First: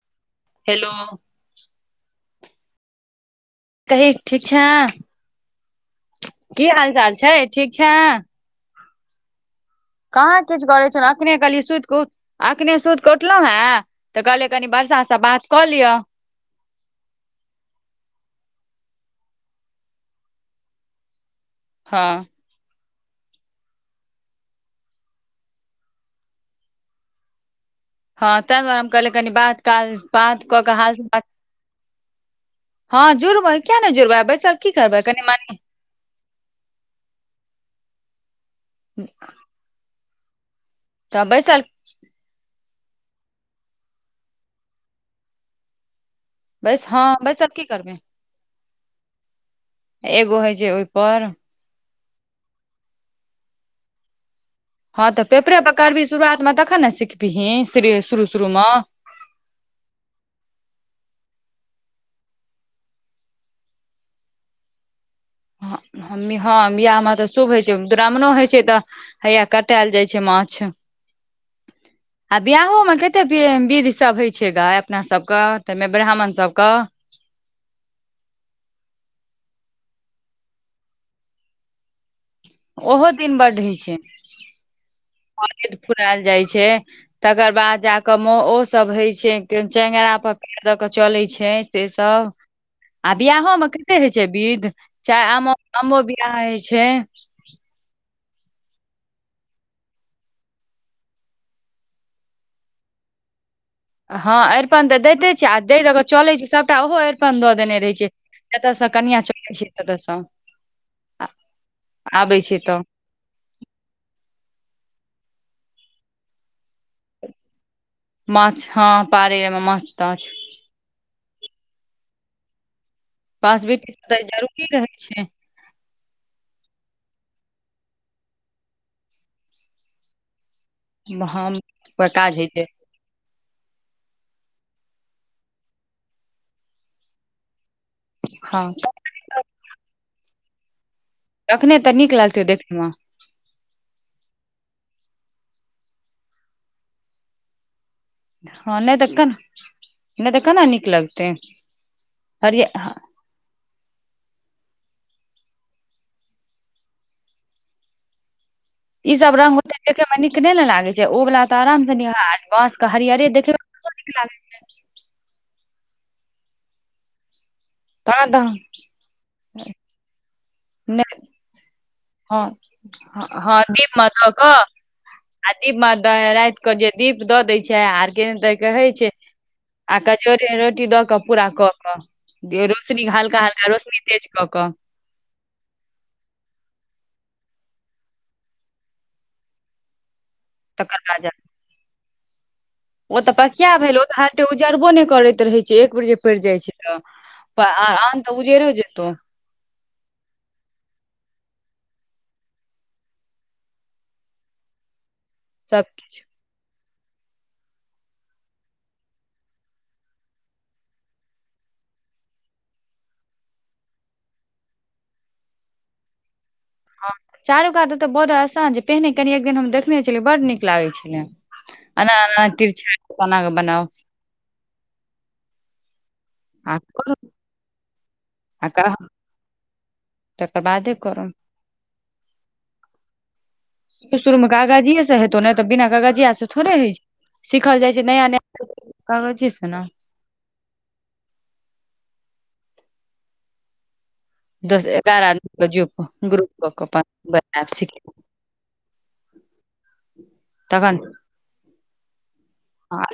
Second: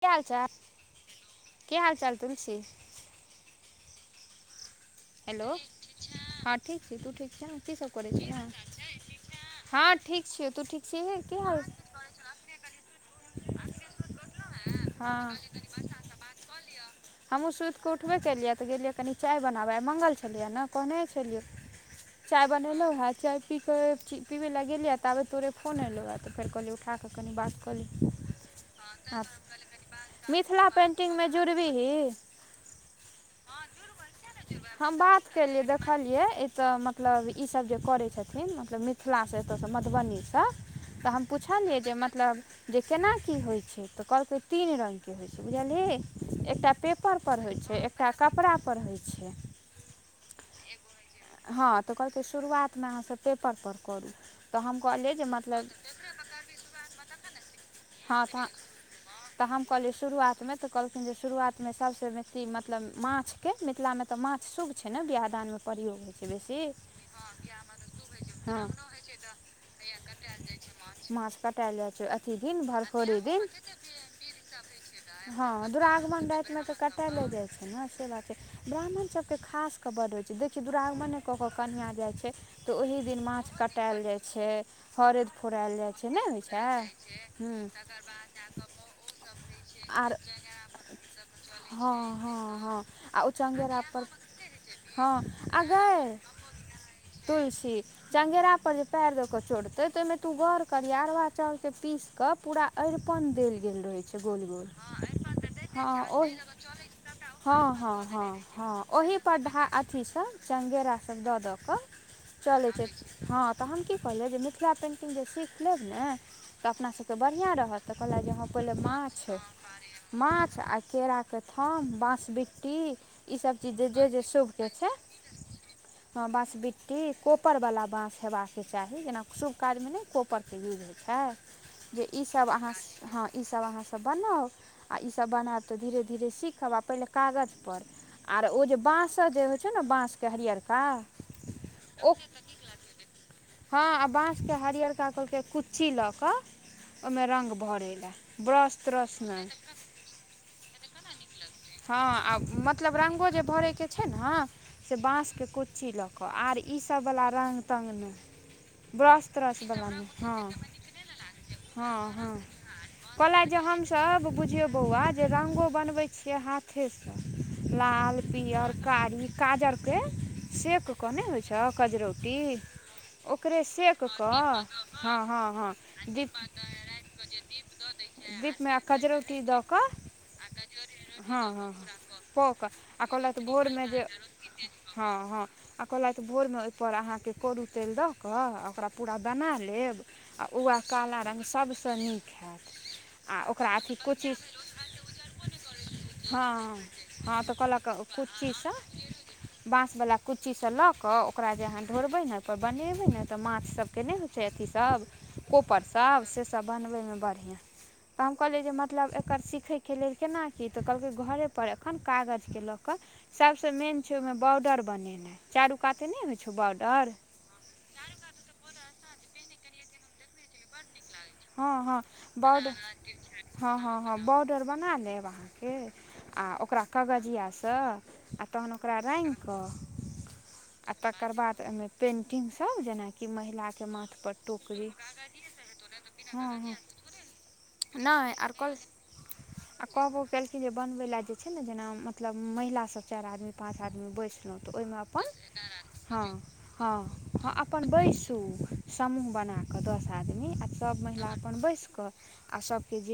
की हालचाल, हेलो की हालचाल तुलसी। कही ठीक छैंय। हेलो हाँ ठीक छी तू चाल ठीक छै छा ने, की छै सब करै छीये। कहाँ किछ करै छिये, अखने की कहली हाल सुत के, अखने सुत के उठलौं हैं तऽ कहलिये कनि बरसा से बात कऽ लियो। हमहुँ सुत केऽ उठबे केलियै तऽ गेलिया कनी चाय बनाबै, आय मंगल छलियै ने कहने छलियै, हँ चाय बनेलौ हय। चाय पी के ची पीबै लय गेलियै ताबे तोरे फोन एलौ आ तऽ फेर कहलियै उठा के कनि बात कऽ ली हाँ ताय दुआरे हम कहले कनि बात काय बात कऽ मिथिला के हाल पेन्टिंगमे समाचा जुड़बिही हाँ जुड़बे क्या ने जुड़बे बैसल की हम करबै कनि बात मनी केलियै देखलियै इ तऽ मतलब इ सब जे करै छै थिन, मतलब मिथिला से एता से मधुबनी से तऽ हम पुछलियै जे मतलब जे केना की होय छै, तऽ कहलकै तीन रंग के होय छै बुझलही एकटा बैस हँ पेपर बैसल पर होय की छै, करबै एकटा कपड़ा पर होय छै एगो होय छै ओय पर हँ तऽ कहलकै शुरुआत मे अहाँ सब पेपर पर करू। तऽ हम हॅं कहलियै तऽ जे पेपरे मतलब पर करबी शुरुआतमे तखन ने सिखबीही श्री हँ शुरू तऽ शुरू म। तऽ हम कहलियै शुरुआतमे तऽ कहलखिन जे शुरुआत मे सबसे बेसी मतलब माछ के मिथिला मे ते माछ शुभ छै ने बियाह दानमे हाँ प्रयोग होइ छै हम बेसी हाँ बियाह मे ते शुभ होय छै, दुरागमनों होय छै हँ तऽ हैया कटैल जाय छै मा माछ। माछ माछ कटायल जाइ छै अथी आ दिन बियाहो मे भरफोरी कते वि दिन विध सब होय छै गै अपना सबके हँ तैमे दुरागमन राइत मे ते कटैले जाय छै ने से बात छै, [unintelligible] ब्राह्मण सबके खास क बड होय छै, देखिही दुरागमने कऽ कऽ कनिया जाय छै। तऽ ओही ओहो दिन माछ बड्ड होइ कटाएल जाय छै, हरैद फोड़ाएल जाय छै, ने होय छै। तकर हूँ बाद जा कय म ओ सब होइ छै, तेल आर चेंगेरा पर पैर द के चलै छै, से सब हां, आ ओते- बियाहो मे कते होइ छै बिध, चाहे आममौह आममौह बियाह होइ छै। कोइशीश चंगेरा पर जे पएर द क चढतै त ओहिमे तु गौर करिया अरबा चाउरके पीस क पुरा अरि पन देल गेल रहै छै हां गोल गोल अरिपन त दैते छै आ जै द हँ क चलै छै सबटा ओहो अरिपन द देने रहै छै। हां हां, जतयसँ ओहि कनिया पर चलै धा अथी ततयसँ आ छै चंगेरा सब द द क हं आबै चलै तऽ छै, हां तखन की कहलियै जे मिथिला पेन्टिंग जे सीख लेब ने त अपना सबके बढ़िया रहत। त कहलैथ जे हां माछ पहिले हँ पारे माॅंछ, मे माछ ताछ माॅंछ आ केरा के थम, बांसबिटी बाॅंसबीट्टी सब त जरूरी रहय छै। हां, बसबिट्टी, कोपर वला बांस हेबाके चाही, जेना शुभ काज मे नै कोपर के युज होइ छै, हम जे पर इ काज होइ सब छै अहां सीखा इ सब अहां सब बनाउ, आ इ सब बनायब त धीरे धीरे सीखब आ पहिले कागज आर हँ ओ जे बांस जे होइ छै ने बांस के हरियरका तखने तऽ नीक ओह, लागतै देखैमे हां आ बांस के हरियर कका कहलकै कुच्ची लऽ क ओहिमे रंग भरै लय हां नहि त केना, नहि त केना नीक लगतै हँ आ हरिय मतलब रंगो जे भरै छै छै न, से बांस के कुच्ची ल क, आब इ सब वला रंग तंग नहि ई ब्रस सब रंग त्रस ओते बला देखे नै मे हम नीक हां नहि ने लागे छै ओ वाला तऽ आराम से निहा हां-हां, बाँस के हरियरे देखे कहलैथ जे मे हम हम सब बुझियो बौआ जे रंगो बनवै छिये हाथे से लाल, पियर, कारी काजर के सेक क नहि होइ छौ कजरौटी, हँ हँ ओकरे दीप सेक मे क, दऽ कऽ हां हां दीप मे दै रात के जे दीप द दै छै आर केहेन त दीपमे कहे छै, कजरौटी दऽ कऽ आ कजरौटी रोटी द क पूरा क क पौ क, आ कहलैथ भोर मे जे, कऽ कऽ हां हां आ कहलथि भोरमे ओहिपर अहांके करु तेल द क आ ओकरा पूरा बना लेब आ वैह तकर काला बाद रंग सबस नीक हैत। ओ त आ ओकरा पकिया अथी भेल, ओ तऽ कुच्ची एते उजरबो नहि करैत रहै छै, एक बेर जे परि जाइ छै त हां त कहलके कुची से, बांसवला कुची से ल क ओकरा जे अहा ढोरबै ने त बनेबै ने त माछ सबके नहि होइ छै अथी सब कोपर सब, से सब बनबय मे बढ़ियां, त हम कहलियै जे मतलब एकर सीखय के लेल केना कि, त कहलकै घरे पर पर एखन कागज के ल क, सबसे मेन छै ओहि मे बॉर्डर बनेनाइ, चारू काते नै होय छै हं, चारु कात त बार्डर असान छै, पहिने कनी एक दिन हम देखने छलियै बड नीक लागै छै। हां हां, बड बना कऽ हां बनाउ हां हां बॉर्डर बना लेब अहां के आ ओकरा कगजिया से, आ तखैन ओकरा रंगि क तकर आ बादे तकर करब बाद ओहिमे पेंटिंग सब जेना कि महिला सुरु सुरु में कागजिये से हेतै ने, त बिना कगजिया से थोड़े होइ छै। सीखल जाइ छै नै नया नया आर कह, कागजे से ने आ कहबो केलखिन जे बनबै ले जे छै ने जेना मतलब महिला सब चारि आदमी पांच आदमी बैस के दस एगारह आदमी सं जे हां हां हां अपन सिखब बैसु, समुह बना क दस आदमी तखन सब महिला अपन बैस क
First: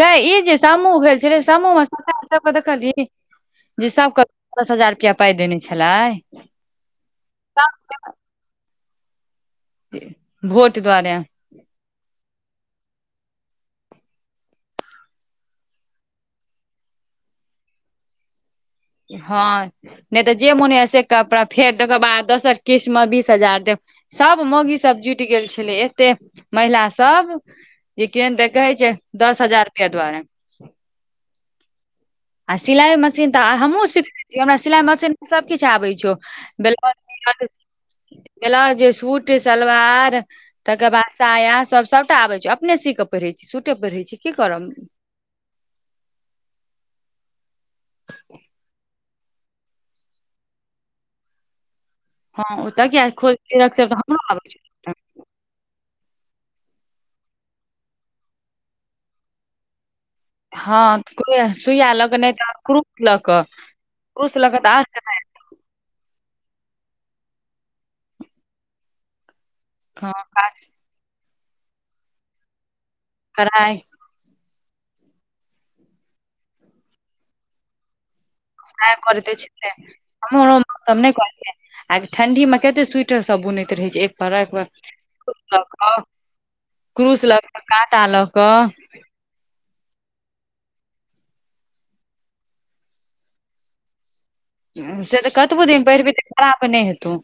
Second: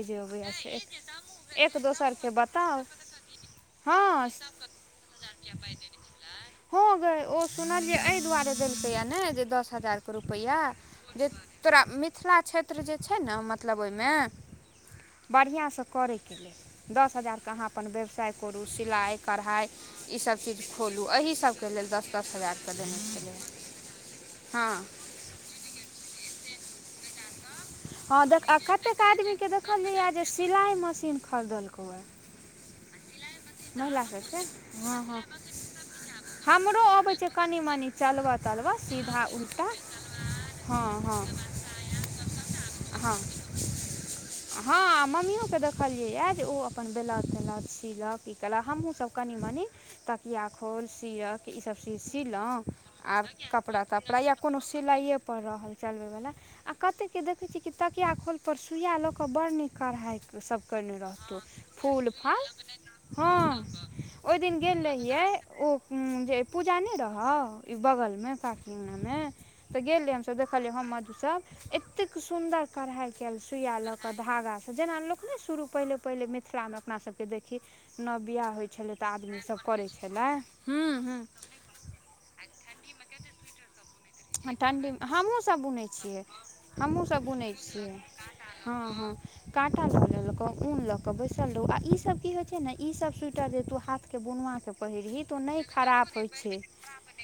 गै, इ जे समुह भेल छलै, समुह एक में दोसरके सबके बताउ देखलही जे हँ सबके, दस हजार रुपआ पाइ देने छलै। हां गै, ओ सुनलियै एहि दुआरे देलकै देलकैये ने दस हजार के रूपैया, भोट दुआरे जे तोरा मिथिला क्षेत्र जे छै ने मतलब ओईमे बढ़ियाँ सँ करयके लेल, दस हजारके अहाँ अपन व्यवसाय करू, सिलाई, हँ कढ़ाइ नहि तऽ ईसभ जे चीज मोन होइय से खोलु, एहि कपड़ा सबके लेल दस दस हजार के देने छलै। दै देब, सब हँ मौगी सब जुटि गेल छलै एते महिला सब। जे हँ केहन तऽ देख, आ कहै छै कतेक दस आदमीके हजार रुपआ देखलिए दुआरे जे सिलाइ मशीन खरीदलकौए। आ सिलाई मशीन त हमहुँ सिखने सभके छियै, हमरा सिलाई हँ मशीन हँ मे सब किछु आबै छौ हमरो अबै छै ब्लाउज कनि मनि चलबऽ तलबऽ ब्लाउज, सीधा सूट उल्टा सलवार, हँ तकर बाद हँ साया सब सबटा आबइ छै अपने सी क हँ पहिरै छी, सुूटे पहिरै छी की करब। हँ मम्मियोके सियै के कला, हमहुँ सब कनी मनी तकिया खोल, सियके ई सब हँ सिलऊँ ओतऽ किया आब खोज केलक कपड़ा से तऽ तपड़ा हमरो या आबै कोनो छै सिलाइए पर रहल चलब आ कत्ते के देखे छी की तकिया खोल पर सुईया ल क बड़ नीक कढ़ाई सब करने रहतौ हँ सुइया लऽ फूल- कऽ नहि फाल। तऽ क्रूस लऽ कऽ हँ, क्रूस ओई लऽ दिन कऽ तऽ गेल रहियई [inaudible] पूजा नहि रहर ई बगलमे काकी अंगनामे त गेल हँ रहियई हमसब काज देखलियै हम मधु सब एत्तेक सुन्दर कढ़ाई कैल कढ़ाइ सुइया ल क धागा जेना लोक नै शुरू पहिले पहिले मिथिलामे अपना सबके देखै छी। नै करैत अछि तें, छलै हम आर त हूँ नै हूँ करै छै आ ठंढीमे केते स्वीटर सब बुनैत रहैत छै एक पर एक पर ठण्ढीमे हमहूं सभ लऽ बुनै कऽ छियै, हमहूँ सभ क्रूस लऽ बुनै कऽ छियै। काँटा लऽ कऽ हँ हँ। काँटा ल लेलक ऊन ल क बैसल रहू आ ईसब की होइ छै ने ई सब स्वीटर जे तू हाथ से त कतबो दिन पहिरबै त होइ छै खराब नहि हेतै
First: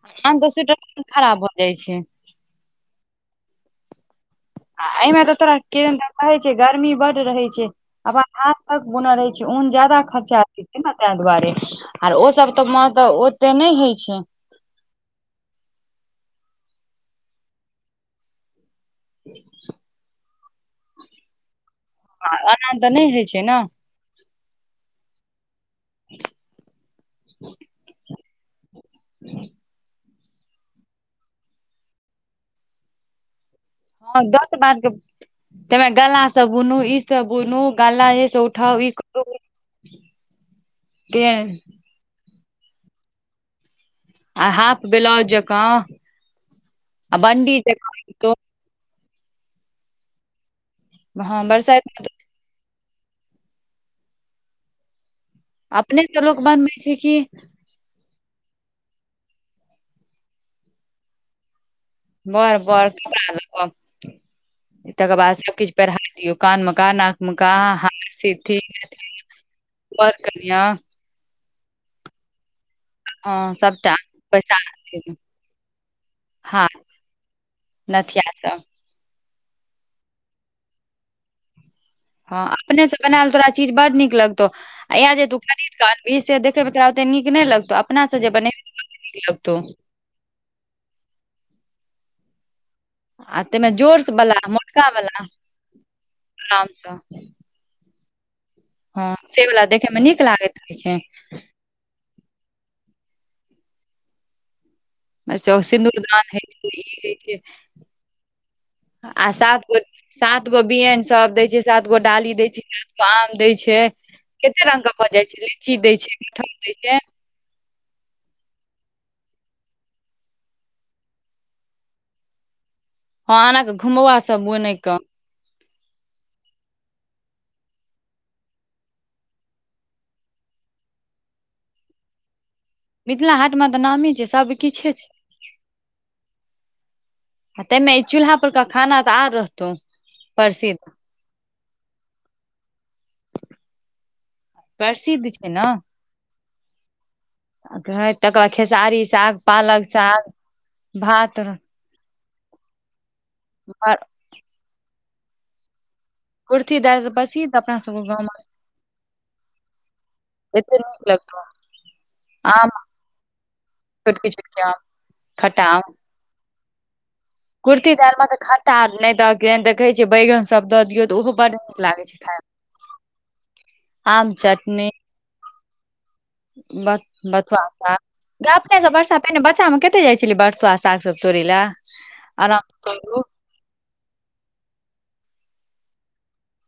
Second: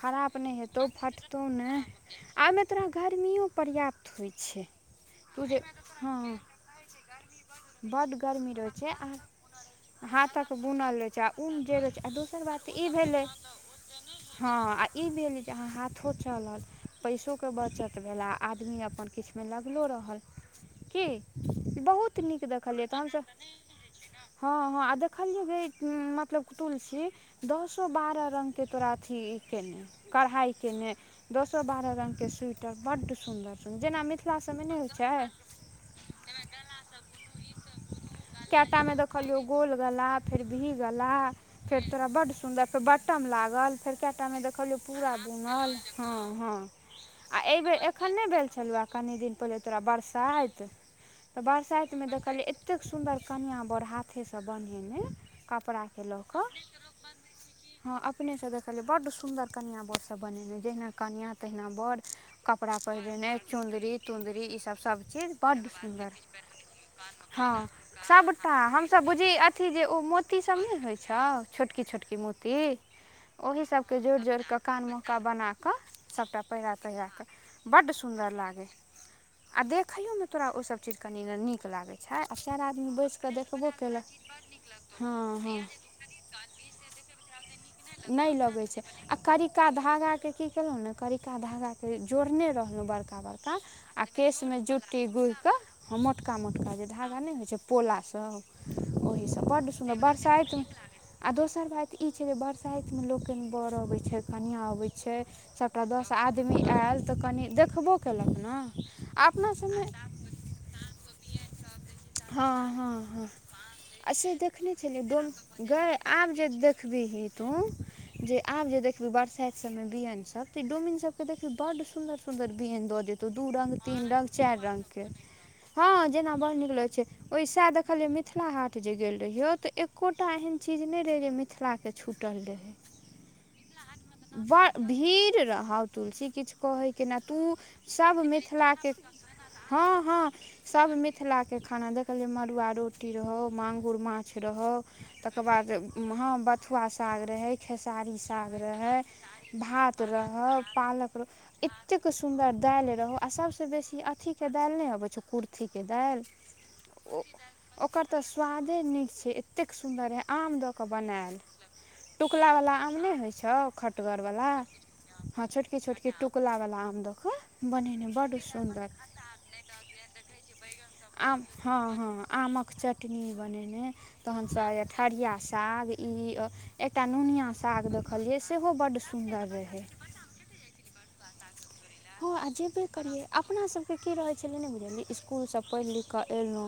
खराब आन नहि सब हेतौ स्वीटर फटतौ खराब आ जाइ छै ओईमे तोरा गर्मियो पर्याप्त होई छै। एईमे त तू तोरा जे केहन दन हँ रहे छै गर्मी बड रहे छै बड्ड अपन गर्मी रहै हाथक छै आ बुनल रहे छै ऊन जादा खर्चा हाथक होईछै ने बुनल रहै तैं छै आ दुआरे ऊन जे रहै छै आ आर ओ दोसर सब बात त ई मे त भेलै ओते नई होई छै। हँ आ ई भेल जे अहाँ हाथो चलल पैसोके बचत भेल आ आदमी अपन किछमे लगलो रहल की बहुत नीक एना तऽ देखलियै नहि होइ तऽनसभ छै ने [unintelligible] हँ हँ आ देखलियै जे ई हुं मतलब तुलसी दसो बारऽ रंग के तोरा अथी के कढ़ाई केने दसो बारह रंग के स्वेटर बड्ड सुंन्दर जेना मिथिला सबमे नै होइ छै तईमे गला स बुनु ई सब बुनू गलाएस उठाऊ ई कएटामे करू देखलियौ गोल गला फेर वी गला के फेर तोरा बड्ड सुन्दर फेर बट्टम लागल फेर केएटा मे आ देखलियो हाफ पूरा ब्लाउज जकाँ हँ हँ आ बंडी एई बेर जकाँ एखन नई भेल छलऊए कनी दिन पहिल तोरा बरसाइत तऽ बरसाइत मे देखलियई एत्ते एत्तेक सुन्दर कनिआँ बर हाथेसँ बनेने कपड़ाके अपने लऽ स लोक कऽ बनबै छै कि। हँ अपनेसँ देखलियै बड्ड सुन्दर कनिआ बड़ सभ बनेने जहिना कनिया तहिना बर बड़ कपड़ा बड़ पहिरेने कपड़ा लऽ कऽ चुन्दरी तुन्दरी ईसभ सब तकर बाद चीज बड्ड सबकिछु पहिरा सुन्दर। दियौ कान मे कान नाक मे कान हँ, हाथ सभटा सिथि हमसभ बुझहि अथी जे ओ वर कनिया मोतीसभ नई होई छौ छोटकी छोटकी मोती हं सबटा पैसाक खेल का बनााकऽ सभटा पहिरा तहिरा कऽ बड्ड सुन्दर नथिया सब लागै आ देखईयो मे तोरा ओसभ चीज कनि नै नीक लागै छै आ हँ चारि अपने आदमी से बैसि बनायल कऽ तोरा चीज देखबो बड केलक नीक लगतौ आ यैह हँ जे तू हँ खरीद कऽ अनभी से देखई मे तोरा ओते ते नीक नई लगतौ अप नई लगै छै आ करिका धागाके की केलहुँ ने करिका धागाके जोड़ने रहल बड़का आ बड़का ताहिमे जोर आ वाला केशमे मोटका जुट्टी वाला गूहिके हं मोटका आराम मोटका जे सँ धागा नहि होइ छै पोला हँ सेवला देखयमे नीक लागैत बरसाइतमे रहै आ छै। दोसर बात ई छैय जे बरसाइतमे लोक कनि बर अबैत छैय कनिआ अबैत छैय। छै अच्छा ओ सभटा दस सिन्दूरदान होइ आदमी छै ई आयल होइ तऽ छै कनि देखबो केलक ने आ अपना सात गो सभमे सात गो बियन सब दै छै सात गो डाली दै छै सात गो आम दै छै। आ से कते देखने रंग के छलीयै भऽ जाइ छै गै लीची गै दै छै आब जे कटहल दै छै देखबिही तूँ आब जे देखबी बरसाइत सब मे बियन सब त ई डोमिन सब के देखबी बड्ड सुंदर सुंदर बियैन द देतौ हँ दू एना के रंग तीन घुमौआ रंग, सब चाइर बुनै कऽ रंगके हँ जेना बड़ निक लगै छै ओहि सएह देखलियै मिथिला हाट जे गेल रहियौ तऽ एक्को टा एहेन चीज नहि रहै जे मिथिलाके छुटल रहै। मिथिला हाट मे तऽ नामी छै ब सबकिछे छै भीड़ रहउ तुलसी किछु कहै के नै आ तू ताहिमे ई सब चूल्हा परका मिथिलाके खाना तऽ आर रहतौ हँ हँ प्रसिद्ध सब मिथिलाके खाना देखलियै मड़ुआ रोटी रहौ मांगुर माॅंछ रहौ प्रसिद्ध तकर छै ने बाद उम्म हम ब साग रहै खेसारी तकर बाद साग रहै खेसारी साग पालक भात साग रहौ पालक रह भात एत्तेक सुन्दर दाइल रहौ आ सभसँ बेसी अथीके दाइल नहि अबै छौ कुर्थीके दाइल कुर्थी दालि ओ बसी तऽ अपना सबके ओकर तऽ गाँवमे स्वादे नीक छै एत्तेक सुन्दर रहइ आम एते दऽ कऽ नीक बनाएल लगतौ टुकलावला आम नहि होइ छौ छोटकी खटगरवला छोटकी आम हँ खट्टा छोटकी आम छोटकी टुकुलावला आम दऽ कऽ कुर्थी बनेने दालि मे बड्ड तऽ खट्टा सुन्दर नहि दऽ देखै छियै बैगन सब दऽ दियौ तऽ ओहो आम बड हँ नीक लागै हँ छै खाय मे आमक चटनी बनेने आम तहन स आइ येह ठढ़िया साग ई बथ एकटा नुनिया बथुआ देखलियै साग गै सेहो अपने सब बड्ड बर्षा पहिने सुन्दर बच्चामे रहै केत्ते जाइ छलियै बथुआ साग सब तोड़ तोडैले हँ आ जेबे करियै, अपना सबके की रहै छलै नै बुझलही स्कुलसे पैइढ- लिख के एलहुँ।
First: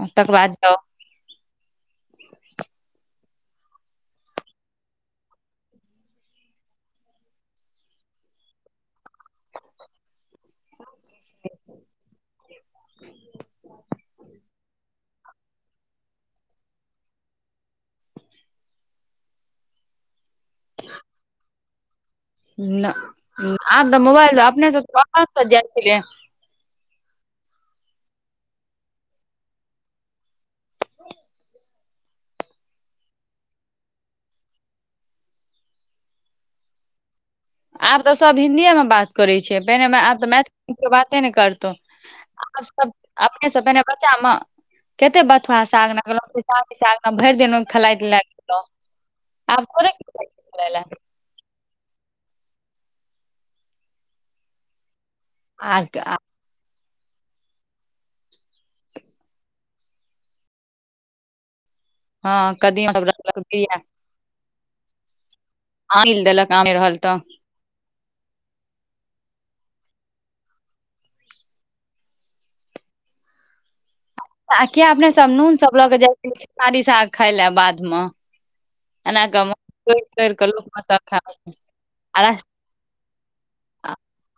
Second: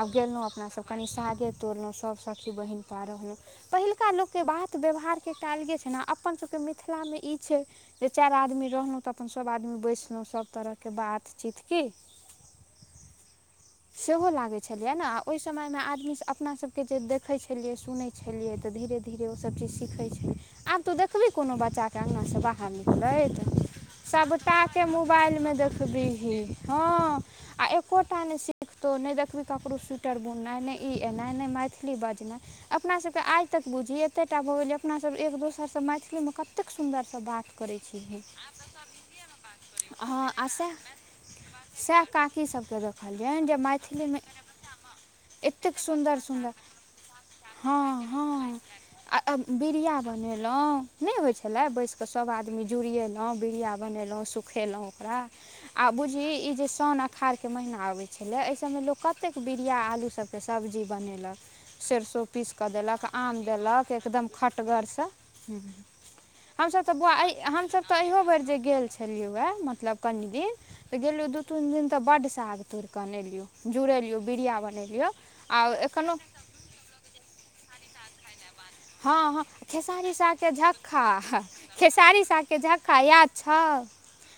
आब तकर गेलहुँ बाद जाउ अपनासभ कनि सागे तोड़लहुँ सभ सखी बहिनपा रहलहुँ पहिलुका लोक। के बात व्यवहारके एकटा अलगे छै ने, अपन सबके मिथिला में ई छै जे चाइर आदमी रहलहुँं तऽ अपन सब आदमी बैसलहुँ सब तरहके बातचीत की। [inaudible] सेहो लागै छलियै ने, आ ओइ समयमें आदमीसभ अपना सभके जे देखै छलियै सुनै छलियै तऽ धीरे धीरे। धीरे ओसभ चीज सिखै छलियै, आब तू देखबी कोनो बच्चाकेँ अङ्गनासँ बाहर निकलैत। आब तऽ मोबाइल अपने सब सभटाके मोबाइल बाहर में जाइ छलै देखबिही, हँ आ एक्कोटा नहि सि। तो नहि देखबही ककरो स्वीटर बुननाइ, नहि ई एनाइ नहि मैथिली बजनाइ अपनासभके आइ तक। बुझही एत्ते टा भऽ गेलियै, अपनासब एक दोसरसँ मैथिलीमे कत्तेक सुन्दरसँ बात। करै आब छी तऽ सभ हिन्दीएमें बात करै छै, पहिने मै आब तऽ हँ आओर मैथिली सएह में कोइ बाते नै करतौ। सएह काकी आब सबके सब देखलिअनि जे अपनेसब पहिने मैथिलीमे बच्चामें। केते बथुआ एतेक साग, सुन्दर सुन्दर भरि दिना [unintelligible] हँ खेलाइत धुपाइत हँ रहलौं। आ अ बिरिया बनेलहुँं, नहि होइ छले। नै बैस के सब आदमी जुड़ियेलौं, बिड़िया बनेलौं सुखेलौं। रा आ बुझही ई जे सौन अखाढ़के महिना अबै छलै, एहि सभमें लोक कत्तेक बिर। रिया आलू सबके सब्जी बनेलक, सेरसों पीस हँ कऽ कदीमा देलक सब रखलक आम बिया देलक एकदम। खटगरसँ। आनिल देलक आमे हमसभ तऽ रहल बौआ अहि हमसभ तऽ अहियो बेर जे गेल छलियौए। मतलब कनि दिन तऽ गेल रहियौ, दू-तीन दिन तऽ बड्ड साग तोइड़ कऽ अनने रहियो जुरेलि। आ किया अपनेसब नून सब लऽ कऽ जाइत रहियै, खेसारी साग खाय लए बाध में। हँ, हँ खेसारी सागके लोक मे सब झक्खा, खाय खेसारी सागके झक्खा याद छ। हाँ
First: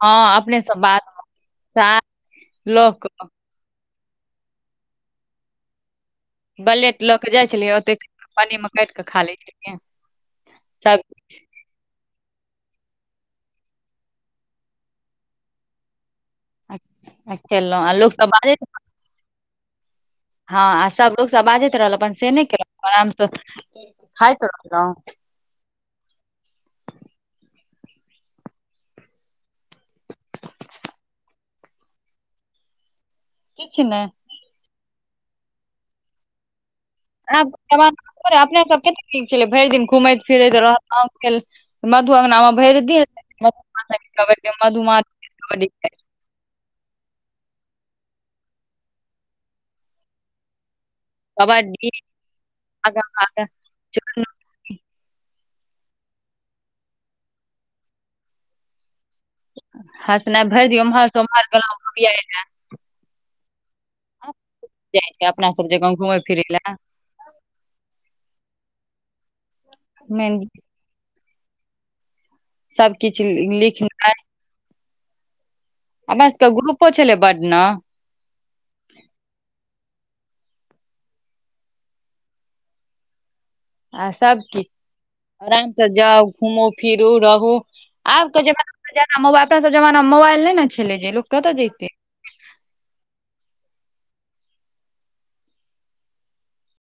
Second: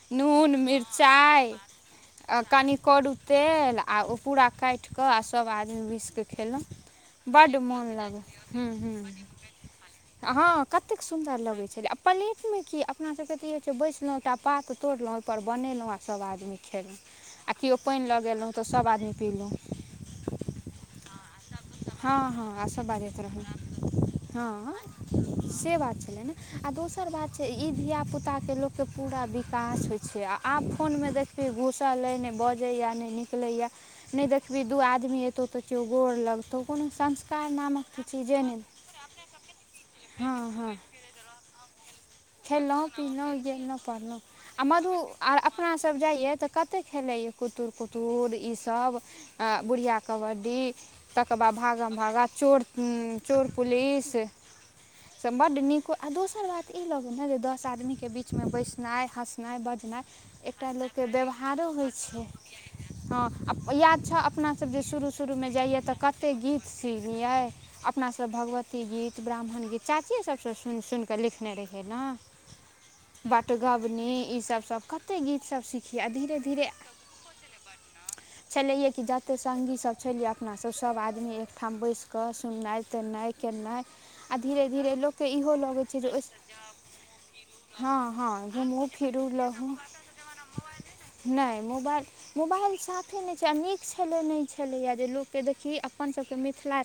हँ नून अपने सब बात मिरचाई साग आ कनि लऽ करू कऽ तेल। आ ओ पूरा काटि कऽ आ सब आदमी बैसि कऽ खेलहुँ, बलेट लऽ के जाइ बड्ड छलियै मोन ओते लागलै। पानी ह्म मे काटि कऽ ह्म खा लै छलियै हँ, आ सब कत्तेक सुन्दर लगै छलै आ। प्लेट में की, अपना सबके तऽ ई होइ छै बैसलहुँ एकटा पात तोड़लहुँ ओहिपर बनेलहुँ आ। सभ आदमी आ खेलहुँ, आ केओ खेलहुँ पानि लोक लऽ सब गेलहुँ बाजैत तऽ सभ आदमी पीलहुँ। हँ आ सभ लोकसभ बाजैत रहल अपन हँ से नहि हँ आ केलौं, सभ अपन बाजैत आरामसँ। रहलहुँ हँ से बात छलै ने, आ दोसर बात छै ई। इ धिया-पुता के लोग के पूरा विकास होय छै, आ आब फोन में देखबे घूसल ले ने बज। जाइया नहि निकलैय, नहि देखबही दू आदमी एतौ तऽ केओ गोर लगतौ। कोनो संस्कार नामक तऽ चीजे नहि अपने सब अच्छे निक छलै, भरि दिन घुमैत-फिरैत रहलौं म। खेलहुँ-पिलहुँ, गेलहुँ, पढ़लहुँ आ मधु मधुमाछी आ कबड्डी अपनासभ जाइए तऽ कतेक। खेलैए कुतर-कुतर इसभ, बुढ़िया कबड्डी। तकर बाद कबड्डी भागम-भागा, चोर, आगाँ आगाँ चोर-पुलिस चूरन सब। बड्ड नीक आ दोसर बात ई लगै ने जे दस आदमीके बीच में बैसनाइ हँस। नाइ, बजनाइ हँसनाइ भरि एकटा दिन लोकके उम्हर से उम्हर व्यवहारो होइ गेलहुँ छै, हँ याद छ। अपना सब जे जाइ छै शुरू-शुरूमें अपना सब जाइयए जकाँ तऽ घुमै कते फिरै गीत लए सीखियै, अपना सब भगवती। भ गीत, ब्राह्मण गीत, चाचीेये मेन सबसँ सुनि- सुनिकऽ लिखने रहिहे ने। सब किछु लिख बटगबनी ई सब, सब कते गीत। सब सीखिये, अपना धीरे- सबके धीरे ग्रुपो छलै बड न छलेये कि जत्ते संगी सब। छलिये अपना सब, सब आदमी एकठाम बैस क सुननाइ-तुनाइ। नाइ, आ धीरे-धीरे लोकके इहो लगैत छै जे ओ। घुमू- फिरू रहू। आबके घुमू जमानामें जेना फिरू मोबाइल, लहू अपनासभ जमानामें मोबाइल नहि ने छलै, जे लोक कतय नहि जइतै। मोबाइल मोबाइल साफे नहि छै, आ नीक छलै नहि छलैए, जे लोकके देखी, अपन सबके मिथिला